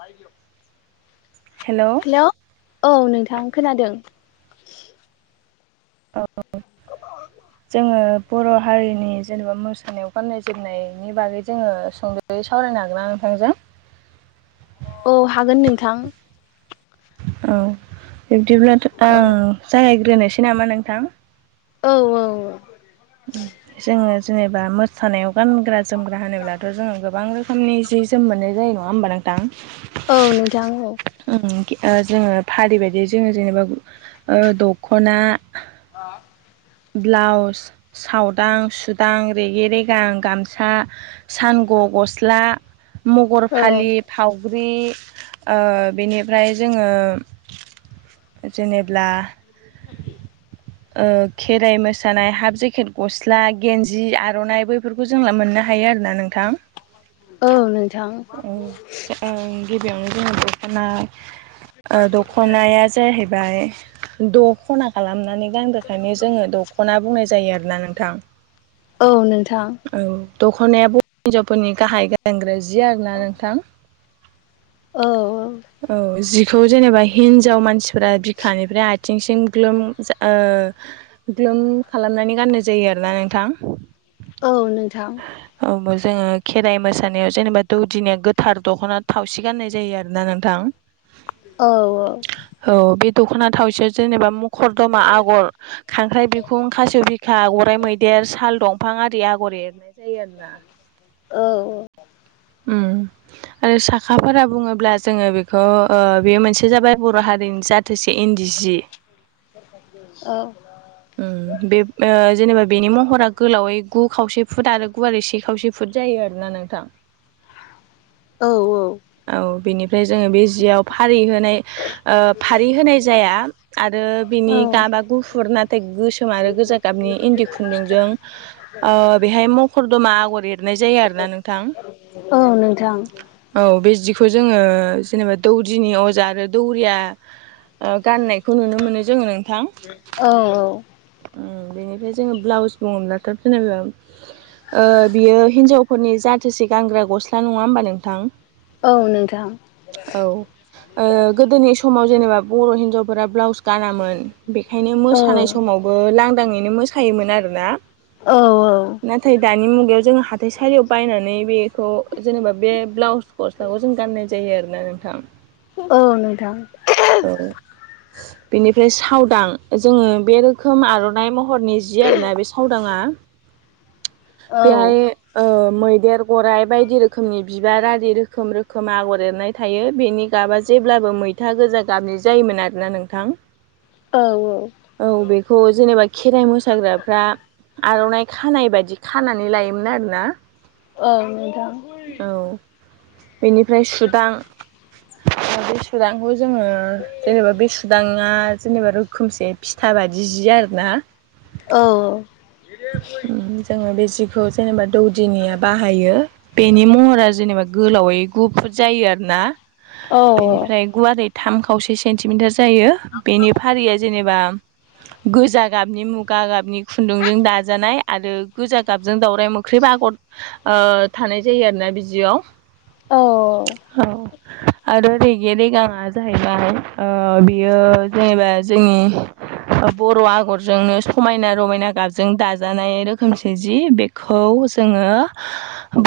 बाय गयाव [unintelligible] हेल' औ नोंथां खोनादों। औ। जोङो बर' हारिनि जेनेबा मोसानायाव गाननाय जोमनायनि बागै जोङो संद' साव फरायनो हागोना नोंथांजों औ हागोन नोंथां। औ बिब्दिब्लाथ' औ आं जागायग्रोनोसै नामा नोंथां। औ औ। जोङो जेनेबा मो सानायाव गानग्रा जोमग्रा होनोब्लाथ' जोङो गोबां रोखोमनि जि जोम मोननाय जायो नङा होमबा नोंथां। औ नोथां औ। ओ जोङो फारि बायदि जोङो जेनेबा ओ दख'ना बा [unintelligible] ब्लाउस सावदां सुदां रेगे रेगां गामसा सानग' गस्ला मगर औ फालि फाव फग्रि ओ बेनिफ्राय जोङो जेनेब्ला [inaudible] ओ खेराइ मोसानाय हाफ जेकेट गस्ला गेन्जि आर'नाइ बैफोरखौ जों मोननो हायो आरोना नोंथां औ नोंथां [unintelligible] गिबियावनो जोंयो दख'ना ओ दख'नाया जाहैबाय दख'ना खालामनानै [unintelligible] दख'ना बुंनाय जायो आरोना नोंथां औ नोंथां औ दख'नाया बर हिनजावफोरनि गाहाय गानग्रा जि आरोना नोंथां औ औ खौ जेनेबा हिनजाव मानसिफोरा बिखानिफ्राय आ थिंसिम ग्लोम ओ ग्लोम खालामनानै गाननाय जायो आरोना नोंथां। औ नोंथां। औ जोङो खेराइ मोसानायाव जेनेबा दौदिनिया गोथार दख'ना थावसि गाननाय जायो आरोना नोंथां। औ औ औ बे दख'ना थावसियाव जेनेबा मुखर दमा आगर खांख्राइ बिखुं खासेव बिखा ग'राइ मैदेर साल दंफां आरि आर एर [inaudible] औ। ओम। आरो साखाफोरा बुङोब्ला जोङो बेखौ ओ बेयो मोनसे जाबाय बर' हारिनि जााथोसे इन्दि जि [unintelligible] ओ [inaudible] ओ बे ओ जेनेबा बेनि महरा गोलावै गु खावसे फुदा आरो गुवारै से खावसे फुट जायो आरोना नोंथां औ औ औ बिनि ओमफ्राय जोङो बे जियाव फारि होनाय ओ फारि होनाय जाया आरो बिनि औ गाब बा गुुफुर नाथाय गोसोम आरो गोजा गाबनि इन्दि खुन्दुंजों ओ बेहाय [unintelligible] [unintelligible] आगर एरनाय जायो आरो ना नोंथां औ नोंथां औ बे जिखौ जोङो जेनेबा दौदिनि अजा आरो दौरिया ओ गाननायखौ नुनो मोनो जोङो नोंथां। औ औ ओ बेनिफ्राय जोङो ब्लाउस बुङोब्ला [unintelligible] ओ बियो हिनजावफोरनि जाथोसे गानग्रा गस्ला नङा होमबा नोंथां औ नोंथां [inaudible] औ ओ गोदोनि समाव जेनेबा बर' हिनजाव फोरा ब्लाउस गानामोन बेखायनो औ मोसानाय समावबो लांदाङैनो मोसायोमोन आरोना औ [inaudible] नाथाय दानि मुगायाव जोङो हााथाइ सलियाव बायनानै बेखौ जेनेबा बे ब्लाउस गस्ला जों गाननाय जायो आरोना नोंथां। औ नोंथां [unintelligible] औ बेनिफ्राय सावदां जोङो बे रोखोम आर'नाइ मह महरनि जि आरोना बे सावदाङा [unintelligible] औ औ नोंथां औ बेहाय ओ मैदेर गराइ बायदि रोखोमनि बिबार आरि रोखोम रोखोम आगर एरनाय थायो बेनि गाबा जेब्लाबो मै मैथा गोजा गाबनि जायोमोन आरोना नोंथां। औ औ औ बेखौ जेनेबा खेराइ मोसाग्राफ्रा आर'नाइ खानाय बायदि खानानै लायोमोन आरोना। औ नोंथां। औ बेनिफ्राय सुदां ओ बे सुदांखौ जोङो जेनेबा बे सुदाङा जेनेबा रोखोमसे फिथा बायदि जि आरो ना औ उम जोङो बे जिखौ जेनेबा दौदिनिया बाहायो बेनि महरा जेनेबा गोलावै गुफुर जायो आरो ना बेनिफ्राय गुवारै थाम खावसे सेन्टिमिटार जायो बेनि फारिया जेनेबा गोजा गाबनि मुगा गाबनि खुन्दुंजों दाज जानाय आरो गोजा गाबजों दावराय मोख्रेब आगर थानाय जायो आरोना बिदियाव औ आरो रगे रेगाङा जाहैबाय बियो जेनेबा जोंनि बर' आगरजोंनो समायना रमायना गाजा जों दाजानाय रोखोमसे जि बेखौ जोङो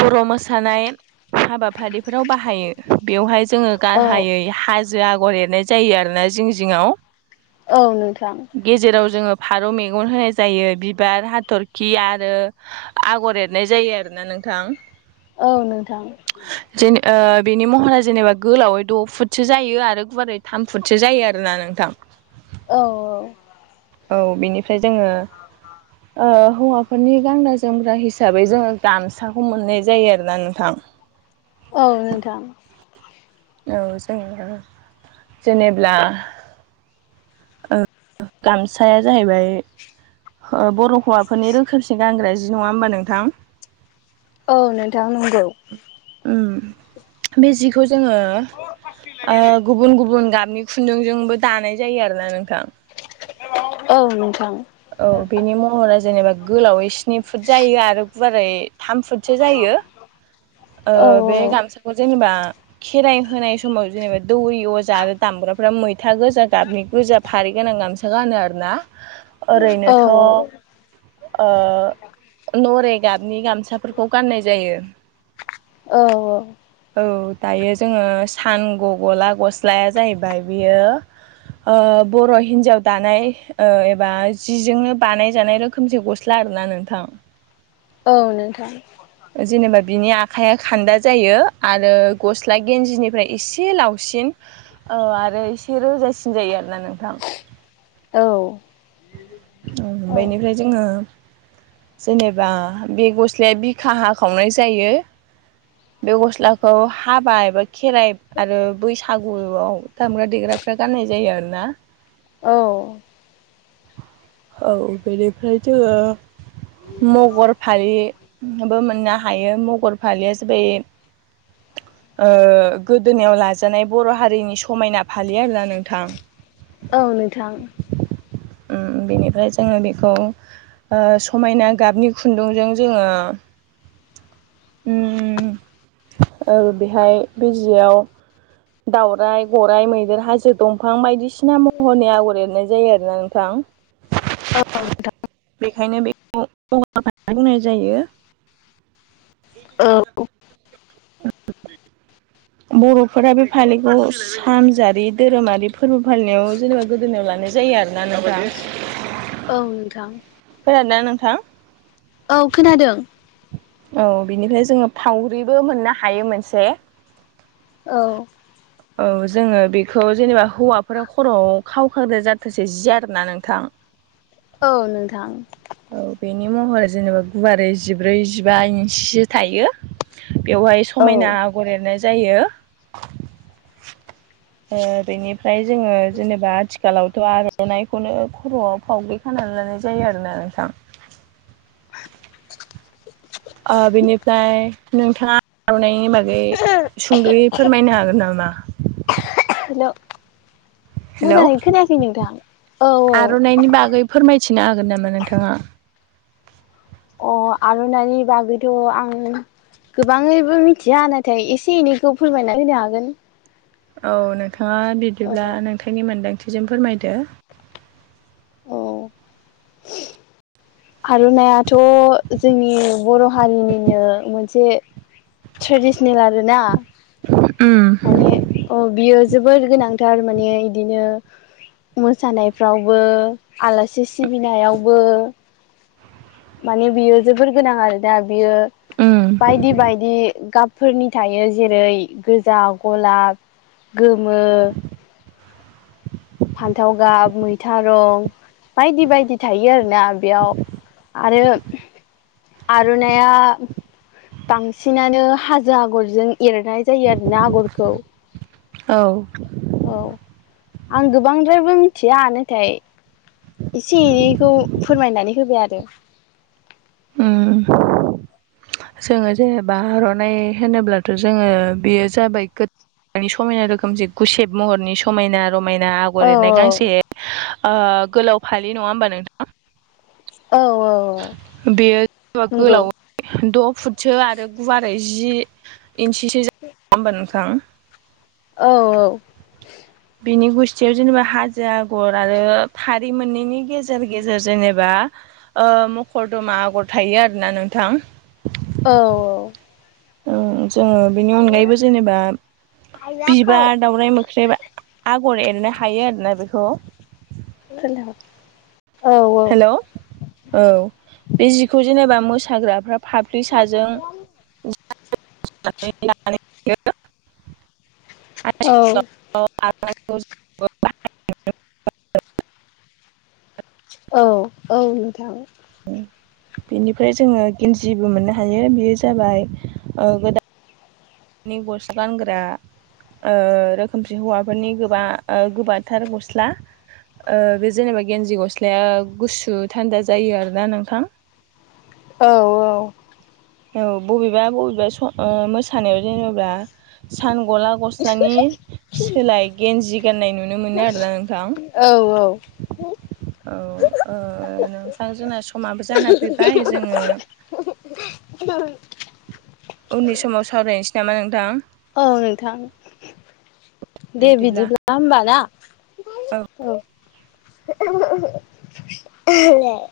बर' मोसानाय हाबाफारिफोराव बाहायो बेवहाय जोङो औ गाहायै हाजो आगर एरनाय जायो आरोना जिं जिङाव औ नोंथां गेजेराव जोङो फारौ मेगन होनाय जायो बि बिबार हाथरखि आरो आगर एरनाय जायो आरोना नोंथां औ नोंथां जेन ओ बेनि महरा जेनेबा गोलावै द' फुटसो जायो आरो गुवारै थाम फुटसो जायो आरोना नोंथां औ औ औ बिनिफ्राय जोङो ओ हौवाफोरनि गानग्रा जोमग्रा हिसाबै जोङो गामसाखौ मोननाय जायो आरोना नोंथां औ नोंथां औ जोङो जेनेब्ला गामसाया जाहैबाय बर' हौवाफोरनि रोखोमसे गानग्रा जि नङा होमबा नोंथां औ नोंथां नंगौ उम बे जिखौ जोङो गुबुन गुबुन गाबनि खुन्दुंजोंबो दानाय जायो आरोना नोंथां औ नोंथां औ बेनि महरा जेनेबा गोलावै स्नि फुट जायो आरो गुवारै थाम फुटसो जायो औ बे गामसाखौ जेनेबा खेराइ होनाय समाव जेनेबा दौरि अजा आरो दामग्राफ्रा मैथा गोजा गाबनि गोजा फारि गोनां गामसा गानो आरोना औ ओरैनोथ ओ नरे नि गामसाफोरखौ गाननाय जायो। औ औ औ दायो जोङो सान ग गला गस्लाया जाहैबाय बियो‌। बर' हिनजाव दानाय एबा जिजोंनो बानाय जानाय रोखोमसे गस्ला आरोना नोंथां औ नोंथां आखाया खान्दा जायो आरो गस्ला गेन्जिनिफ्राय एसे लावसिन आर रो एसे रोजासिन जायो आरोना नोंथां औ औ बेनिफ्राय जोङो जेनेबा बे गस्लाया बिखा हाखावनाय जायो। बे गस्लाखौ हाबा एबा खेराइ आरो बैसागुआव दामग्रा देग्राफ्रा गाननाय जायो आरोना औ औ बेनिफ्राय जोङो मगर फारिबो मोननो हायो मगर खालि एसे बे गोदोनायाव लाजानाय बर' हारिनि समायना फालि आरोना नोंथां औ नोंथां बेनिफ्राय जोङो बेखौ समायना गाबनि खुन्दुंजों जोङो बेहाय बे जियाव दावराइ गराइ मैदेर हाजो दंफां बायदिसिना महरनि आगर एरनाय जायो आरो औ नोंथां नोंथां बेखायनो बेखौ बुंनाय जायो औ औ बर'फोरा बे फालिखौ सानजारि धोरोमारि फोरबो फालिनायाव जेनेबा गोदोनायाव लानो जायो आरो ना न'फ्रा औ नोंथां खोनादोंना नोंथां औ खोनादों औ बिनिफ्राय जोङो फावरिबो मोननो हायो मोनसे औ औ जोङो बेखौ जेनेबा हौवाफोरा खर'आव खावखादो जाथोंसै जि आरोना नोंथां औ नोंथां औ बेनि महरा जेनेबा गुवारै जिब्रै जिबा इन्सिसो थायो बेवहाय औ समायना आगर एरनाय जायो बेनिफ्राय जोङो जेनेबा आथिखालावथ' आर'नाइखौनो खर'आव फावगैखानाय लानाय जायो आरोना नोंथां बेनिफ्राय नोंथाङा आर'नायनि बागै सुंद'यै फोरमायनो हागोन नामा ना हेल' हेल' मोजाङै खोनायाखै नोंथां औ आर'नाइनि बागै फोरमायथिनो हागोन होगोन नामा नोंथाङा औ अ आर'नानि बागैथ' आं गोबाङैबो मिथिया नाथाय एसे एनैखौ फोरमायना होनो हागोन औ नोंथाङा बिदिब्ला औ नोंथांनि मोन्दांथि थिजों फोरमायदो [inaudible] आर'नाइाथ' जोंनि बर' हारिनिनो मोनसे ट्रेडिसेनेल आरो ना उम माने अ बियो जोबोर गोनांथार माने बिदिनो मोसानायफ्रावबो आलासि सिबिनायावबो माने बियो जोबोर गोनां आरोना बियो उम बायदि बायदि गाब फोरनि थायो जेरै गोजा गलाब गोमो फान्थाव गाब मैथा रं बायदि बायदि थायो आरो। बेयाव आरो आर'नाया बांसिनानो हाजो आगरजों एरनाय जायो आरोना आगरखौ औ औ आं गोबांद्रायबो मिथिया नाथाय एसे एनैखौ फोरमायनानै होबाय आरो उम जोङो जेनेबा आर'नाइ होनोब्लाथ' जोङो बेयो जाबाय मानि समायना रोखोमसे गुसेब महरनि समायना रमायना औ आगर एरनाय गांसे ओ गोलाव फालि नङा होमबा नोंथां औ औ बेयो [unintelligible] नंगौ गोलाव द' फुटसो आरो गुवारै जि इन्सिसो [unintelligible] होमबा नोंथां औ औ बिनि गुस्थियाव जेनेबा हाजो आगर आरो थारि मोननैनि गेजेर गेजेर जेनेबा मखर दमा आगर थायो आरोना नोंथां औ औ औ। जोङो बेनि अनगायैबो जेनेबा बिबार दावराइ मोख्रेब आगर एरनो हायो आरोना बेखौ। रायलायहर [unintelligible] हेल' औ बे जिखौ जेनेबा मोसाग्राफ्रा फाप्लि साजों [unintelligible] औ [unintelligible] औ औ नोंथां उम बेनिफ्राय जोङो गेन्जिबो मोननो हायो बेयो जाबाय गोदान बिनि गस्लांग्रा रोखोमसे हौवाफोरनि गोबा गोबाथार गस्ला ओ बे जेनेबा गेन्जी गस्लाया गुसु थान्दा जायो आरोना नोंथां औ औ औ बबेबा बबेबा मोसानायाव जेनेबा सान गला गस्लानि सोलाय गेन्जि गाननाय नुनो मोनो आरोना नोंथां। हो [unintelligible] औ ओ नोंथां जोंना समाबो जाना फैबाय जोङो उननि समाव सावरायनोसै नामा नोंथां? औ नोंथां। दे बिब्दिब्ला बिदिब्ला होमबा ना। औ [unintelligible]